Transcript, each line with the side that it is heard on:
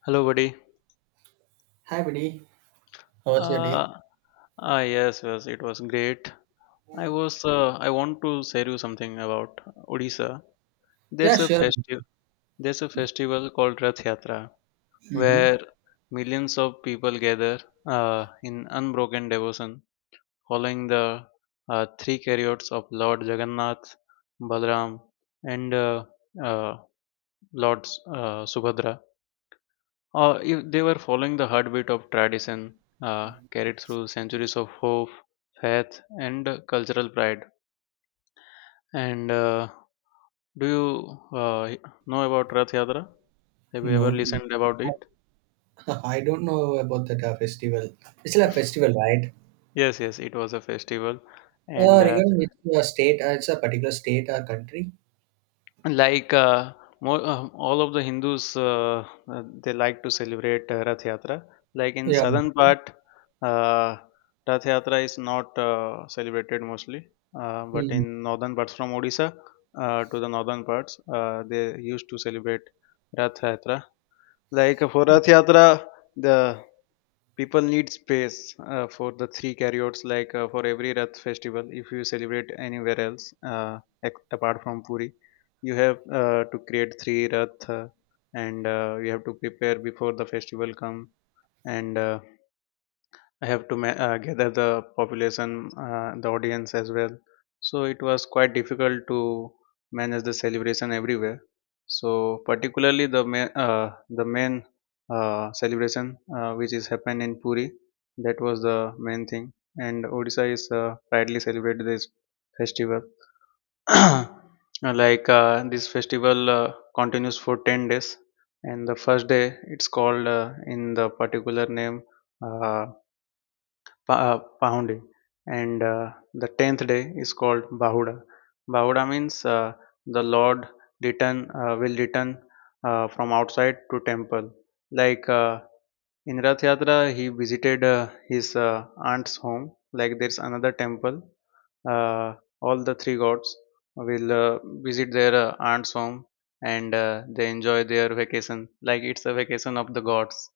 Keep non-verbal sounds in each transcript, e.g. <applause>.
left: Hello, buddy.
right: Hi, buddy. How's your day?
left: Uh, yes, yes, it was great. I was, I want to share you something about Odisha.
right: Yeah,
left: There's a
right: sure.
left: festival, there's a festival called Rath Yatra,
right: Mm-hmm.
left: where millions of people gather in unbroken devotion, following the three chariots of Lord Jagannath, Balaram, and uh, Lord Subhadra. Or if they were following the heartbeat of tradition carried through centuries of hope, faith, and cultural pride. And do you know about Rath Yatra? Have you ever
right: No,
left: listened about it?
right: <laughs> I don't know about that festival. It's still a festival, right?
left: Yes, yes, it was a festival, and
right: Regarding which state, it's a particular state or country.
left: like uh, all of the hindus they like to celebrate rath yatra like in
right: Yeah.
left: southern part. uh, Rath yatra is not celebrated mostly, but
right: Mm.
left: in northern parts from odisha to the northern parts, they used to celebrate rath yatra. For rath yatra the people need space for the three carryouts. For every Rath festival if you celebrate anywhere else, apart from Puri you have, to create three Rath, and you have to prepare before the festival come, and I have to ma- gather the population, the audience as well. So it was quite difficult to manage the celebration everywhere. So particularly the main celebration which is happened in Puri, that was the main thing. And Odisha is proudly celebrated this festival. <clears throat> This festival continues for 10 days, and the first day it's called in the particular name, uh, Pahundi, and the tenth day is called Bahuda. Bahuda means the Lord return will return from outside to temple. Like uh, in Rath Yatra, he visited his aunt's home. Like there's another temple. Uh, all the three gods will visit their aunt's home, and they enjoy their vacation. Like it's a vacation of the gods.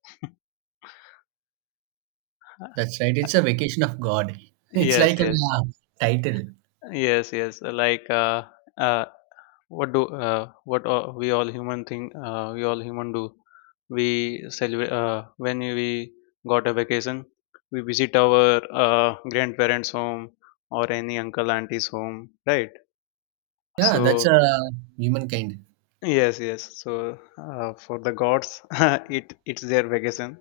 right: That's right. It's a
left: <laughs>
right: vacation of God. <laughs> It's
left: Yes,
right: like a
left: yes.
right: title.
left: Yes, yes. Uh, what we all human think? We all human do. We celebrate when we got a vacation. We visit our grandparents' home or any uncle auntie's home, right?
right: Yeah, that's
left: So
right: a humankind.
left: yes, yes. So for the gods, <laughs> it's their vacation.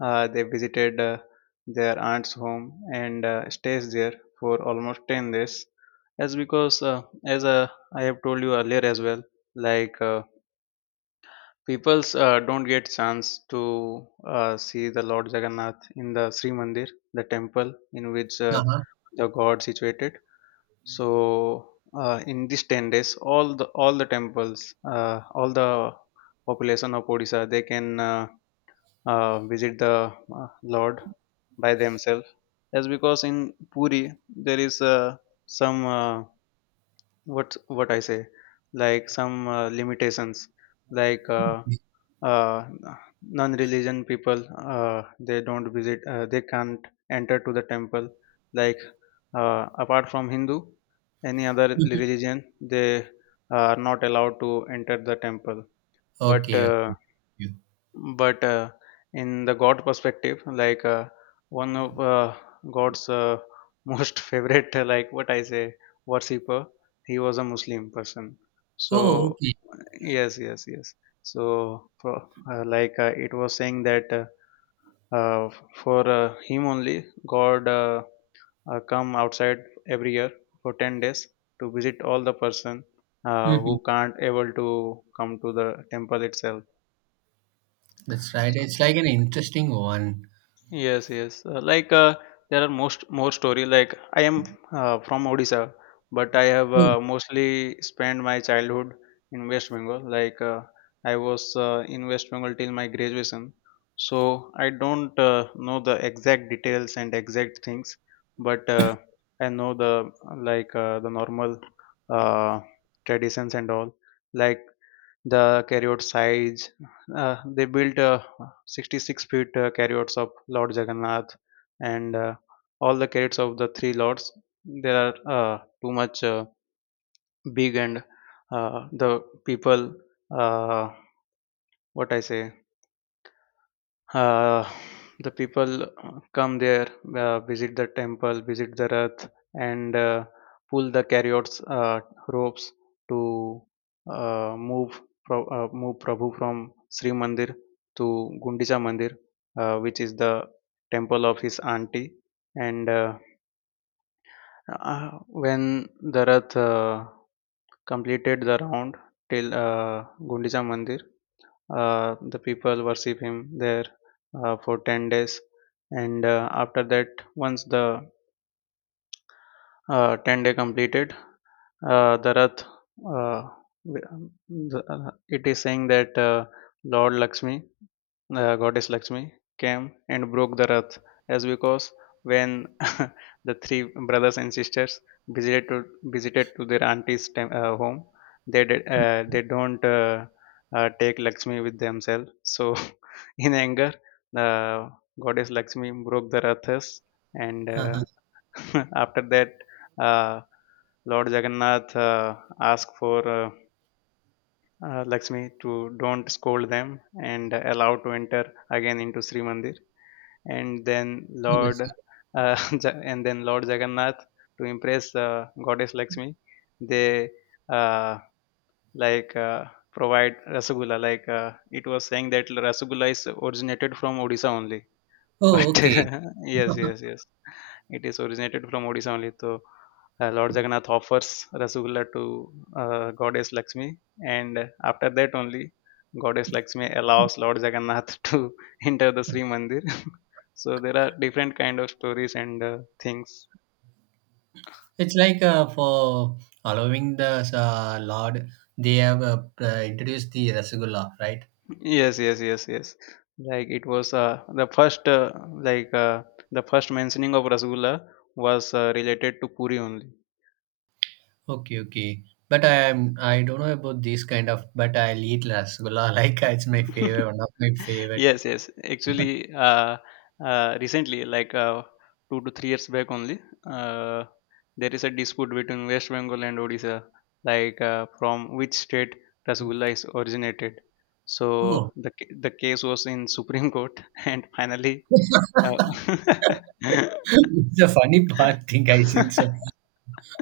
left: They visited their aunt's home, and stays there for almost 10 days. As I have told you earlier as well, like uh, people's don't get chance to see the Lord Jagannath in the Sri Mandir, the temple in which
right: Uh-huh.
left: the god situated. So in these 10 days, all the temples, all the population of Odisha, they can, visit the Lord by themselves. That's because in Puri there is some what I say, like some limitations, like uh,
right: <laughs>
left: uh, non-religion people, they don't visit, they can't enter to the temple, like apart from hindu any other
right: Mhm.
left: religion, they are not allowed to enter the temple. but
right: Okay. Okay.
left: uh, but uh, in the god perspective, one of god's <laughs> most favorite, like what I say, worshipper, he was a muslim person. So
right: Oh, okay.
left: yes yes yes so pro- like it was saying that, uh, for him only, god, come outside every year for 10 days to visit all the person who
right: Hmm.
left: can't able to come to the temple itself.
right: That's right.
left: So
right: It's like an interesting one.
left: yes, yes. There are most more story. Like I am from Odisha, but I have
right: Oh,
left: mostly spent my childhood in West Bengal. I was in West Bengal till my graduation, so I don't know the exact details and exact things, but I know the, the normal uh, traditions and all. Like the carriot size. They built 66 feet carriots of Lord Jagannath, and all the carriots of the three lords. They are too much big, and the people, uh, what I say, Uh, the people come there, visit the temple, visit the Rath, and pull the chariots, ropes to move Prabhu from Sri Mandir to Gundicha Mandir, which is the temple of his auntie. And when the Rath completed the round till Gundicha Mandir, the people worship him there for 10 days, and after that, once the 10-day completed, the rath, uh, w- it is saying that, lord lakshmi, the goddess Lakshmi came and broke the Rath, as because when <laughs> the three brothers and sisters visited to their home, they don't, take Lakshmi with themselves. So <laughs> in anger, the goddess Lakshmi broke the Rathas, and
right: uh-huh.
left: <laughs> after that, uh, Lord Jagannath asked for Lakshmi to don't scold them and allow to enter again into Sri Mandir. And then Lord
right: That's right.
left: <laughs> and then Lord Jagannath, to impress Goddess Lakshmi, they, uh, like uh, provide Rasgulla. It was saying that Rasgulla is originated from Odisha only. But
right: Oh,
left: <laughs>
right: okay.
left: yes, yes,
right: <laughs>
left: yes. It is originated from Odisha only. So Lord Jagannath offers Rasgulla to Goddess Lakshmi, and after that only, Goddess Lakshmi allows Lord Jagannath <laughs> to enter the Sri Mandir. <laughs> So there are different kind of stories and things.
right: It's like for allowing the Lord, they have introduced the Rasgulla, right?
left: Yes, yes, yes, yes. Like it was the first mentioning of Rasgulla was related to Puri only.
right: Okay, okay. But I don't know about these kind of, but I'll eat Rasgulla. <laughs> Like it's my favorite, one
left: <laughs>
right: of my favorite.
left: yes yes
right: <laughs>
left: actually recently, 2 to 3 years back only, uh, there is a dispute between west bengal and odisha, from which state rasgulla is originated. So
right: Oh,
left: the the case was in supreme court <laughs> and finally, uh,
right: it's a funny part thing. I think so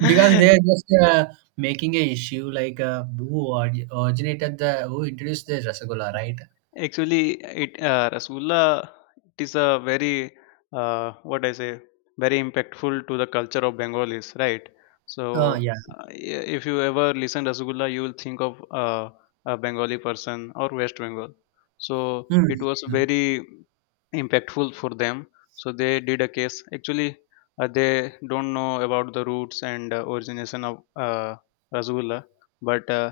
right: because they are just making a issue like who originated the who introduced the
left: <laughs>
right: Rasgulla, right?
left: actually, it Rasgulla, it is a very, what I say very impactful to the culture of Bengalis, right? So
right: Oh yeah.
left: if you ever listen Rasgulla, you will think of a Bengali person or West Bengal. So
right: Mm.
left: it was
right: Mm.
left: very impactful for them. So they did a case. Actually, they don't know about the roots and origination of Rasgulla, but uh,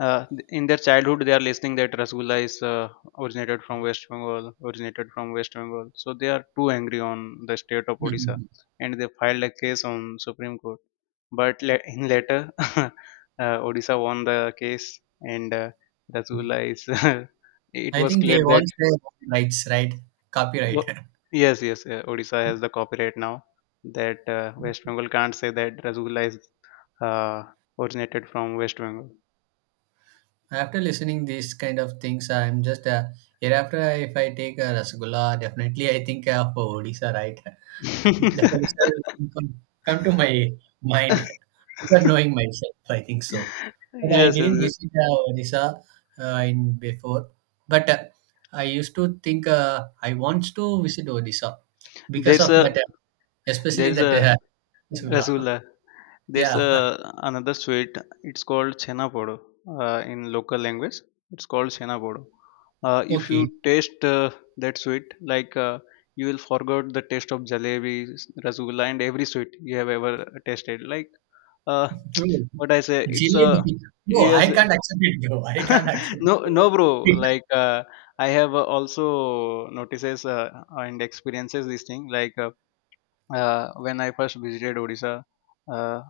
left: uh, in their childhood they are listening that rasgulla is originated from west bengal, so they are too angry on the state of odisha, and they filed a case on supreme court. But in later, <laughs> uh, odisha won the case, and
right: Mm.
left: rasgulla is <laughs> it
right: I
left: was
right: think they
left: clear that
right: want their rights, right? Copyright.
left: wo- yes, yes. Odisha has the copyright now, that west bengal can't say that rasgulla is uh, originated from west bengal.
right: <laughs> After listening these kind of things, I'm just hereafter if I take a rasgulla, definitely I think of Odisha, right? <laughs> The Odisha
left: <laughs>
right: will come to my mind <laughs> without knowing myself. I think so,
left: Yes,
right: but I
left: yes,
right: didn't
left: yes.
right: visit Odisha in before. But I used to think I want to visit Odisha because
left: There's
right: of
left: a
right: that, especially
left: there's
right: that
left: a
right: rasgulla. <laughs>
left: rasgulla. There's
right: Yeah.
left: a another sweet. It's called chhena podo. In local language, it's called chhena podo.
right: <laughs>
left: If you
right: Okay.
left: taste that sweet, like uh, you will forget the taste of jalebi, rasgulla, and every sweet you have ever tasted. Uh,
right: Bro,
left: <tsk> what I say, it's a
right: jalebi. No,
left: yes.
right: I can't accept it, bro. I can't
left: <laughs>
right: accept it,
left: No,
right: bro.
left: no, bro.
right: Because-
left: Like uh, I have also notices and experiences this thing. Like. When I first visited Odisha. Uh,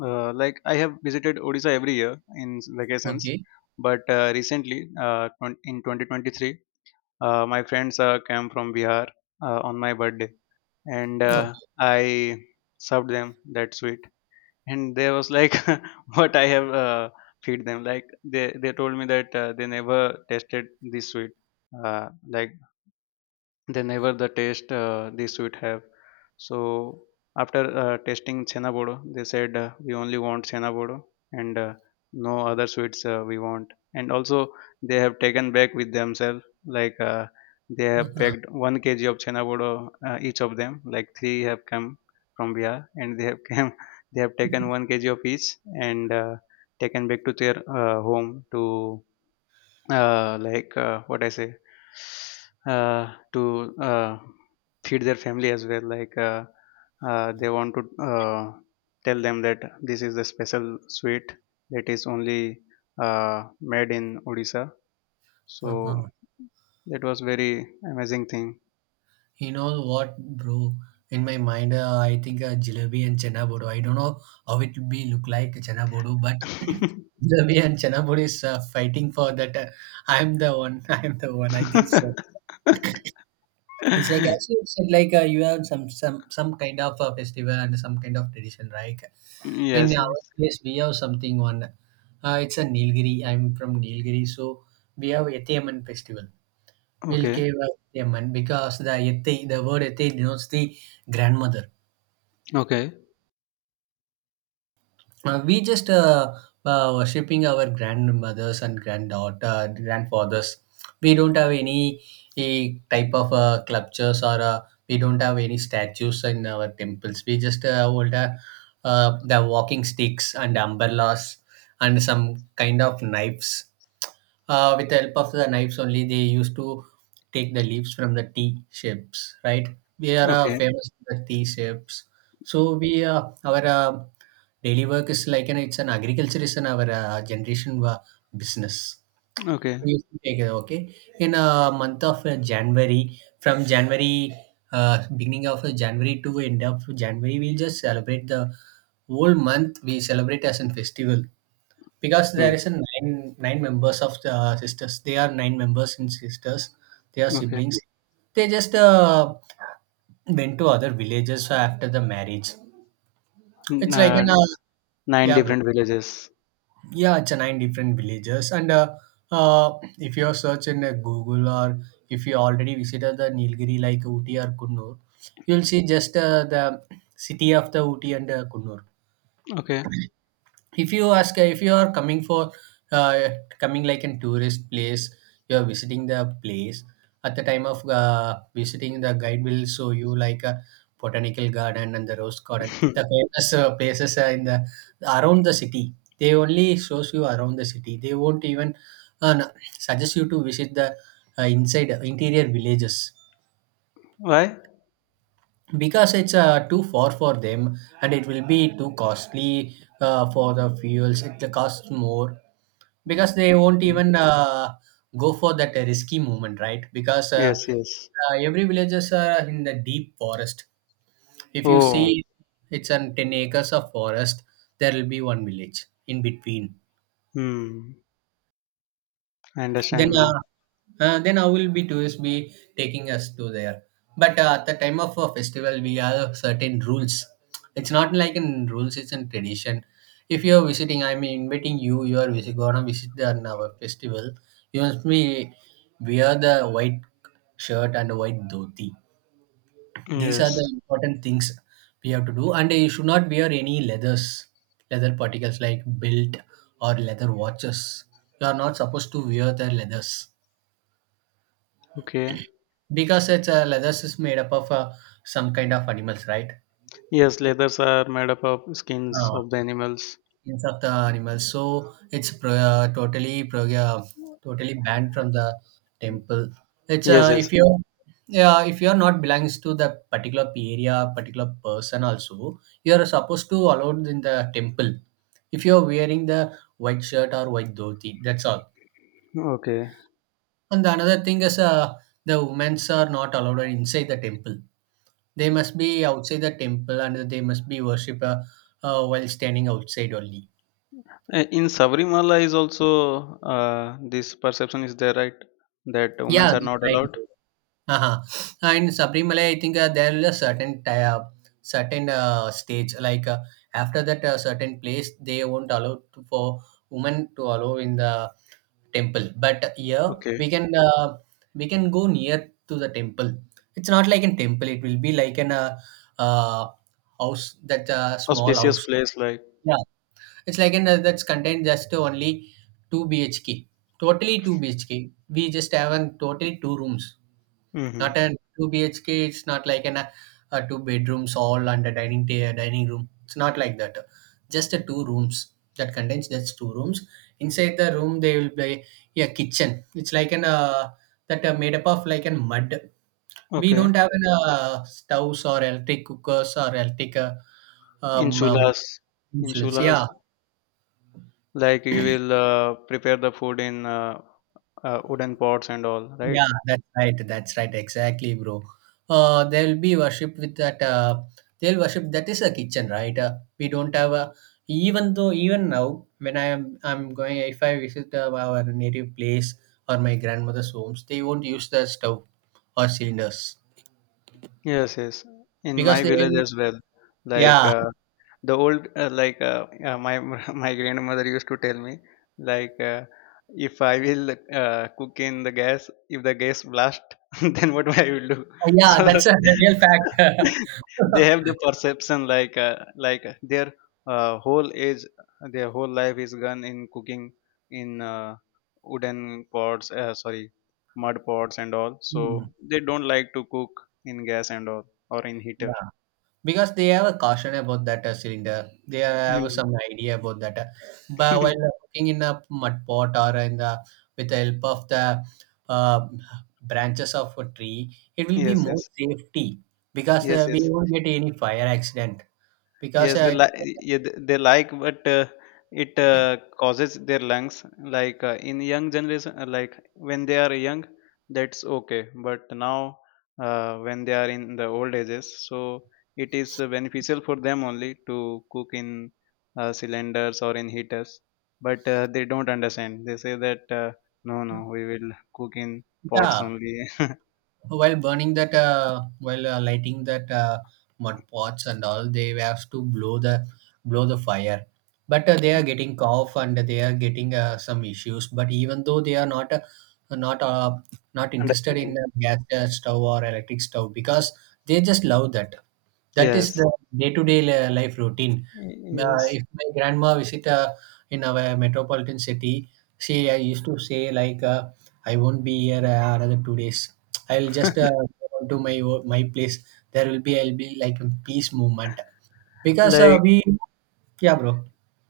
left: like I have visited Odisha every year in vacations,
right: Okay.
left: but recently, in 2023, my friends came from Bihar on my birthday, and
right: Okay.
left: I served them that sweet, and they was like, <laughs> "What I have feed them?" Like they told me that they never tasted this sweet. Like they never the taste the sweet have So after tasting chhena bodo, they said, we only want chhena bodo and, no other sweets we want. And also they have taken back with themselves, like uh, they have
right: Uh-huh.
left: packed 1 kg of chhena bodo, each of them. Like three have come from bihar, and they have <laughs> came, they have taken 1 kg of each, and taken back to their home to, like what I say to feed their family as well. They want to tell them that this is the special sweet that is only made in Odisha. So
right: Uh-huh.
left: that was very amazing thing.
right: You know what, bro? In my mind, I think jalebi and chana bodo. I don't know how it will be look like chana bodo, but <laughs> <clears throat>
left: <laughs>
right: jalebi and chana bodo is fighting for that. I'm the one. <laughs> I'm the one. I think so. It's like as you said, like you have some kind of a festival and some kind of tradition, right? In
left: Yes.
right: our
left: Yes.
right: place, we have something on. It's a Nilgiri. I'm from Nilgiri, so we have Ethaman festival. We'll
left: Okay.
right: give Ethaman because the Ethai, the word Ethai denotes the grandmother.
left: Okay.
right: We just worshipping our grandmothers and granddaughter, grandfathers. We don't have any type of sculptures or we don't have any statues in our temples. We just hold the walking sticks and umbrellas and some kind of knives. With the help of the knives only, they used to take the leaves from the tea shapes, right? We are
left: Okay.
right: famous for the tea shapes. So we our daily work is like an it's an agriculture is an our generation business.
left: Okay.
right: We used to take, okay, in a month of January, from January beginning of January to end of January, we'll just celebrate the whole month. We celebrate as a festival because there
left: Hmm.
right: is a nine members of the sisters. They are nine members in sisters. They are
left: Okay.
right: siblings. They just went to other villages after the marriage.
left: N-
right: It's like
left: Uh,
right: an
left: Nine
right: yeah, bro.
left: different villages.
right: Yeah, it's a nine different villages and uh, if you search in Google or if you already visited the Nilgiri like Uti or Kunnur, you'll see just the city of the Uti and Kunnur.
left: Okay.
right: If you ask, if you are coming for uh, coming like in tourist place, you are visiting the place. At the time of visiting, the guide will show you like a botanical garden and the rose garden, the
left: <laughs>
right: famous places are in the around the city. They only shows you around the city. They won't even no, suggest you to visit the inside interior villages
left: Why?
right: because it's too far for them, and it will be too costly for the fuels. It costs more because they won't
left: Okay.
right: even go for that risky movement, right? Because
left: Yes, yes.
right: every villages are in the deep forest. If you
left: Oh,
right: see, it's on 10 acres of forest, there will be one village in between.
left: hmm. I
right: Then
left: understand now.
right: then how will be tours be taking us to there. But at the time of a festival, we have certain rules. It's not like in rules, it's in tradition. If you're visiting, I'm inviting you, you are gonna visit the our festival. You must be wear the white shirt and white dhoti. These are
left: Yes.
right: the important things we have to do, and you should not wear any leathers, leather particles like belt or leather watches. You are not supposed to wear the leathers.
left: Okay.
right: Because it's leathers is made up of some kind of animals, right?
left: Yes, leathers are made up of skins
right: Uh,
left: of the animals.
right: Skins of the animals. So it's totally banned from the temple. It's
left: Yes,
right: if
left: yes.
right: you're yeah, if you're not belongs to the particular area, particular person also, you're supposed to allowed in the temple. If you're wearing the white shirt or white dhoti, that's all.
left: Okay.
right: And the another thing is the women's are not allowed inside the temple. They must be outside the temple and they must be worship while standing outside only.
left: In Sabrimala is also this perception is there, right? That women
right: Yeah,
left: are
right: that's
left: not
right: right.
left: allowed.
right: Uh-huh. And Sabrimala, I think there is a certain certain stage like after that certain place they won't allow to, for women to allow in the temple. But here
left: Okay.
right: we can uh, we can go near to the temple. It's not like a temple. It will be like an uh, house that small
left: Auspicious
right: house.
left: place like.
right: Yeah. It's like in a, that's contained just only two BHK, totally two BHK. We just have an totally two rooms,
left: Mm-hmm.
right: not a two BHK. It's not like an a two bedrooms all and a dining dining room. It's not like that. Just a two rooms that contains just two rooms. Inside the room, they will be a kitchen. It's like an that are made up of like an mud. We
left: Okay.
right: don't have an stoves or electric cookers or electric
left: In
right: um, um,
left: Chulas, in
right: utensils.
left: Chulas,
right: Yeah,
left: like you will prepare the food in wooden pots and all, right?
right: yeah, that's right. That's right. Exactly, bro. They'll be worship with that. They'll worship. That is a kitchen, right? We don't have a. Even though, even now, when I am, I'm going. If I visit our native place or my grandmother's homes, they won't use the stove or cylinders
left: Yes, yes. In
right: because
left: my
right: they.
left: village as well, like
right: Yeah,
left: uh, the old, my <laughs> my grandmother used to tell me, like uh, if I will cook in the gas, if the gas blast, <laughs> then what I will do. <laughs>
right: yeah.
left: So
right: That's a real fact.
left: <laughs> they have the
right: <laughs>
left: perception their whole age, their whole life is gone in cooking in wooden pots, sorry, mud pots and all, so
right: Hmm,
left: they don't like to cook in gas and all or in heater.
right: yeah. Because they have a caution about that cylinder, they have
left: Mm.
right: some idea about that, but while
left: <laughs>
right: cooking in a mud pot or in the with the help of the uh, branches of a tree, it will be
left: Yes,
right: more
left: yes.
right: safety because
left: Yes,
right: we
left: yes.
right: won't get any fire accident because
left: Yes, they like, yeah, they like, but it causes their lungs. In young generation, like when they are young, that's okay. But now, when they are in the old ages, so it is beneficial for them only to cook in cylinders or in heaters. But they don't understand. They say that no, no, we will cook in pots
right: yeah,
left: only. <laughs>
right: while burning that while lighting that mud pots and all, they have to blow the fire. But they are getting cough and they are getting some issues, but even though they are not uh, not interested in
left: Understanding.
right: gas stove or electric stove because they just love that. That is
left: Yes.
right: the day-to-day life routine.
left: Yes.
right: If my grandma visit in our metropolitan city, she used to say like, "I won't be here another 2 days. I'll just go on to my my place. There will be I'll be like a peace movement because
left: Like
right: we yeah, bro,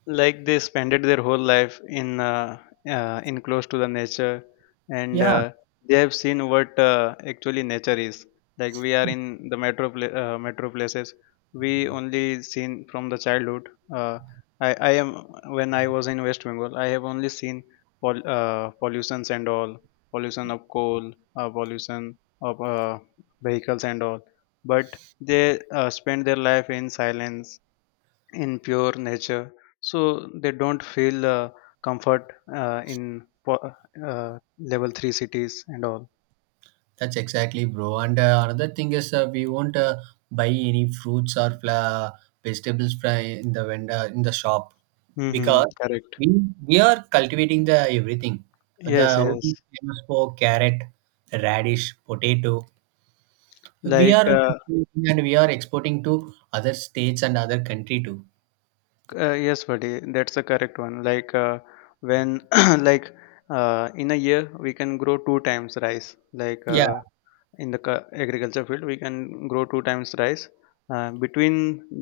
left: like they spent their whole life in close to the nature, and
right: yeah.
left: they have seen what actually nature is. Like we are in the metro places, we only seen from the childhood. Uh, i i am, when I was in West Bengal I have only seen pollutions and all, pollution of coal, pollution of vehicles and all, but they spend their life in silence, in pure nature, so they don't feel comfort in level 3 cities and all.
right: That's exactly, bro. And another thing is, we won't buy any fruits or vegetables from in the vendor in the shop
left: Mm-hmm.
right: because
left: Correct.
right: we we are cultivating the everything. The
left: Yes, yes.
right: Odisha famous for carrot, radish, potato. We are
left: like
right: cultivating and we are exporting to other states and other country too.
left: yes buddy, that's the correct one. When <clears throat> like, in a year we can grow two times rice,
right: Yeah.
left: in the agriculture field we can grow two times rice between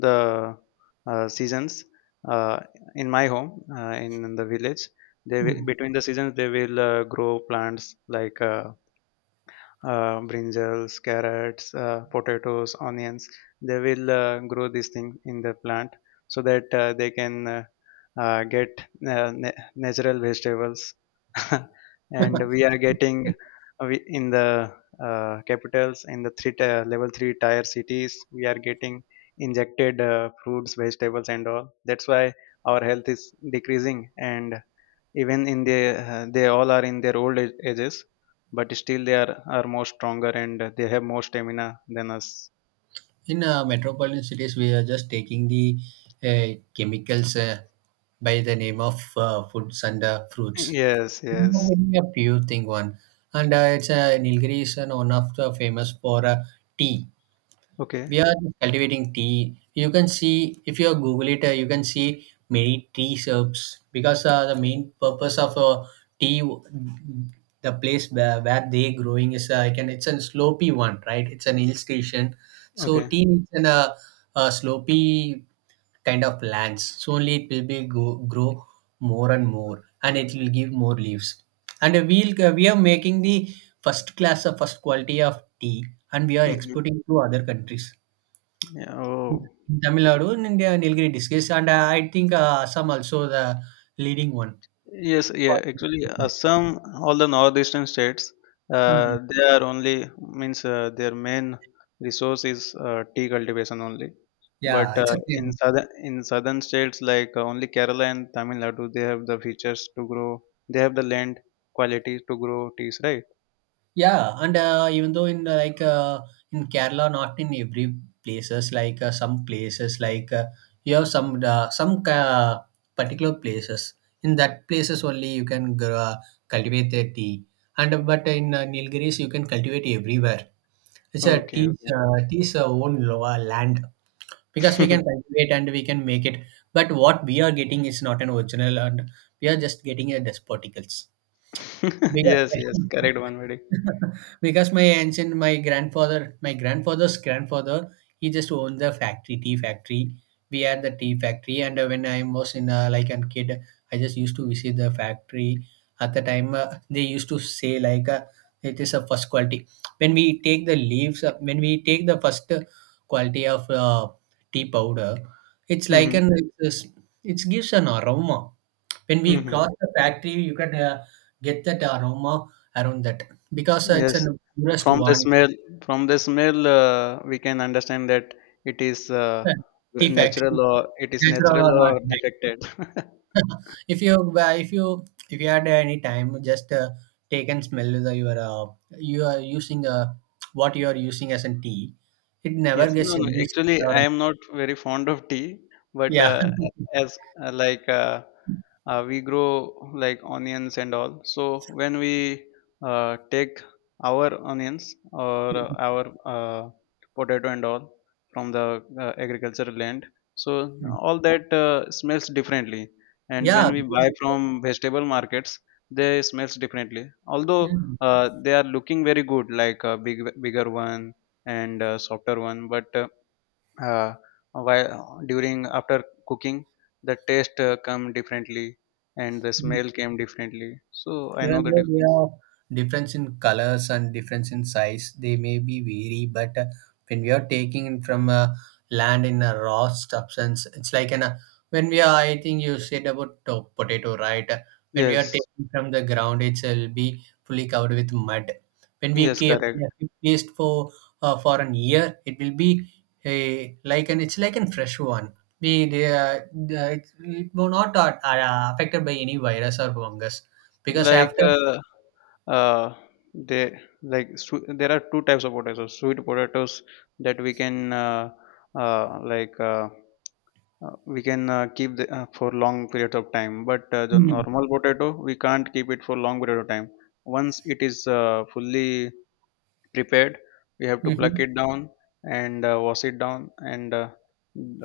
left: the seasons. uh, in my home, in the village, they will, between the seasons they will grow plants like brinjals, carrots, potatoes, onions. They will grow these things in the plant, so that they can get natural vegetables. <laughs> And we
right: <laughs>
left: are getting, in the capitals, in the level three tier cities, we are getting injected fruits, vegetables, and all. That's why our health is decreasing. And even in the, they all are in their ages, but still they are more stronger and they have more stamina than us.
right: In metropolitan cities, we are just taking the chemicals by the name of foods and fruits.
left: Yes,
right: We are
left: yes.
right: getting a pure thing one, and it's a Nilgiri is an one of the famous for tea.
left: Okay.
right: We are just cultivating tea. You can see if you Google it, you can see many tea shops because the main purpose of tea, the place where they growing is can it's a slopy one, right? It's an hill station, so
left: Okay.
right: tea needs an a slopy kind of lands. So only it will be go, grow more and more, and it will give more leaves. And we'll we are making the first class of first quality of tea, and we are
left: Hmm.
right: exporting to other countries
left: Yeah. Oh.
right: in Tamil Nadu and India Nilgiri discussed, and I think Assam also the leading one.
left: Yes, yeah, actually, Assam, all the northeastern states,
right: Mhm.
left: they are only, means, their main resource is tea cultivation only.
right: Yeah,
left: But
right: it's a
left: in
right: same.
left: southern, in southern states like only Kerala and Tamil Nadu, they have the features to grow. They have the land quality to grow teas, right?
right: Yeah, and even though in like in Kerala, not in every places, like some places, like you have some particular places. In that places only you can grow, cultivate the tea, and but in Nilgiris you can cultivate everywhere. It's a
left: Okay.
right: tea's tea's own land. Because we can
left: <laughs>
right: cultivate and we can make it, but what we are getting is not an original and we are just getting a despoticals because
left: Yes, yes,
right: <laughs>
left: correct one, very.
right: because my ancient my grandfather my grandfather's grandfather he just owned the factory tea factory. We had the tea factory, and when I was in like a kid, I just used to visit the factory. At the time they used to say like it is a first quality when we take the leaves when we take the first quality of tea powder. It's like
left: Mm-hmm.
right: an it gives an aroma. When we
left: Mm-hmm.
right: cross the factory, you can get that aroma around that because it's
left: Yes,
right: an purest
left: from the
right: one.
left: smell, from the smell, we can understand that it is
right: uh, Tea factory,
left: natural, or it is
right: natural
left: natural
right: or not,
left: or
right: right?
left: defected. <laughs>
right: <laughs> If you if you had any time, just take and smell the your you are using what you are using as a tea. It never
left: Yes,
right: gets
left: no, no.
right: any
left: Actually,
right: smell or
left: I am not very fond of tea, but
right: yeah.
left: as uh, like uh, we grow like onions and all, so when we take our onions or
right: <laughs>
left: our potato and all from the agricultural land, so all that smells differently. And
right: Yeah.
left: when we buy from vegetable markets, they smells differently. Although
right: Mm.
left: they are looking very good, like a big, bigger one and softer one, but uh, while during after cooking the taste come differently, and the smell came differently, so I know
right: Even
left: the
right: though they
left: difference.
right: are difference in colors and difference in size, they may be vary. But when we are taking it from land in a raw substance, it's like an when we are. I think you said about potato, right? When we are
left: Yes,
right: taking from the ground, it will be fully covered with mud. When we
left: yes, correct.
right: keep placed for an year, it will be a, like an it's like an fresh one. We uh, uh, it, it will not are affected by any virus or fungus because
left: like
right: after
left: uh, uh they, like swe there are two types of potatoes, so sweet potatoes that we can, uh like uh, we can keep the, for long periods of time, but the
right: Mhm.
left: normal potato we can't keep it for long period of time. Once it is fully prepared, we have to pluck
right: Mhm.
left: it down and wash it down, and uh,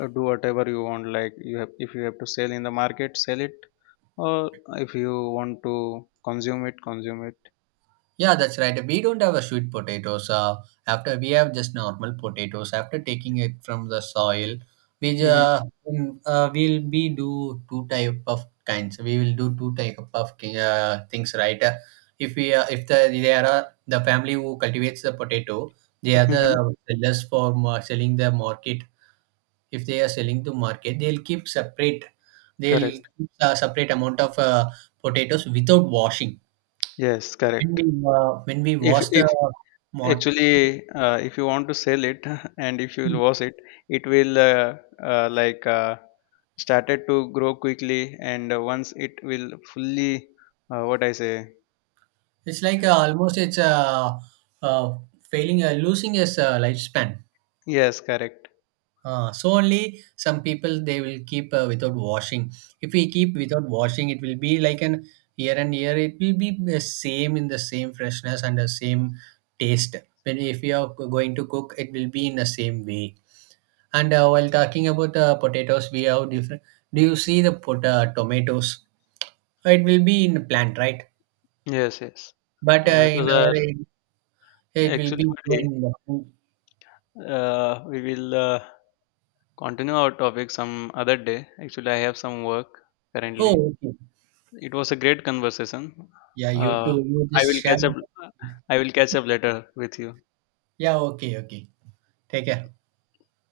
left: uh, do whatever you want. Like, you have, if you have to sell in the market, sell it, or if you want to consume it, consume it.
right: Yeah, that's right. We don't have a sweet potatoes after we have just normal potatoes after taking it from the soil. We
left: Hmm.
right: will be do two type of kinds. We will do two type of things, right? If we if the there are the family who cultivates the potato, they are the
left: Hmm.
right: sellers for selling the market. If they are selling to market, they'll keep separate. They'll
left: Correct.
right: keep a separate amount of potatoes without washing.
left: Yes,
right: When we
left: correct.
right: when we
left: if
right: watch the
left: if
right: mod,
left: actually, if you want to sell it <laughs> and if you will wash it, it will, uh, like uh, started to grow quickly, and once it will fully, what I say.
right: it's like almost it's uh, failing, losing its lifespan.
left: Yes, correct.
right: So only some people they will keep without washing. If we keep without washing, it will be like an year and year. It will be the same in the same freshness and the same taste. When if you are going to cook, it will be in the same way. And while talking about potatoes, we have different. Do you see the tomatoes? It will be in plant, right?
left: Yes, yes.
right: But
left: Tomatoes
right: in
left: are,
right: our age, it will
left: actually,
right: be
left: buddy,
right: going.
left: we will continue our topic some other day. Actually, I have some work currently.
right: Oh, okay.
left: It was a great conversation.
right: Yeah, you
left: Uh,
right: too. You
left: I
right: just
left: will
right: share.
left: catch up. I will catch up later with you.
right: Yeah, okay, okay. Take care.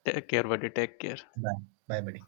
left: Take care, buddy. Take care.
right: Bye. Bye, buddy.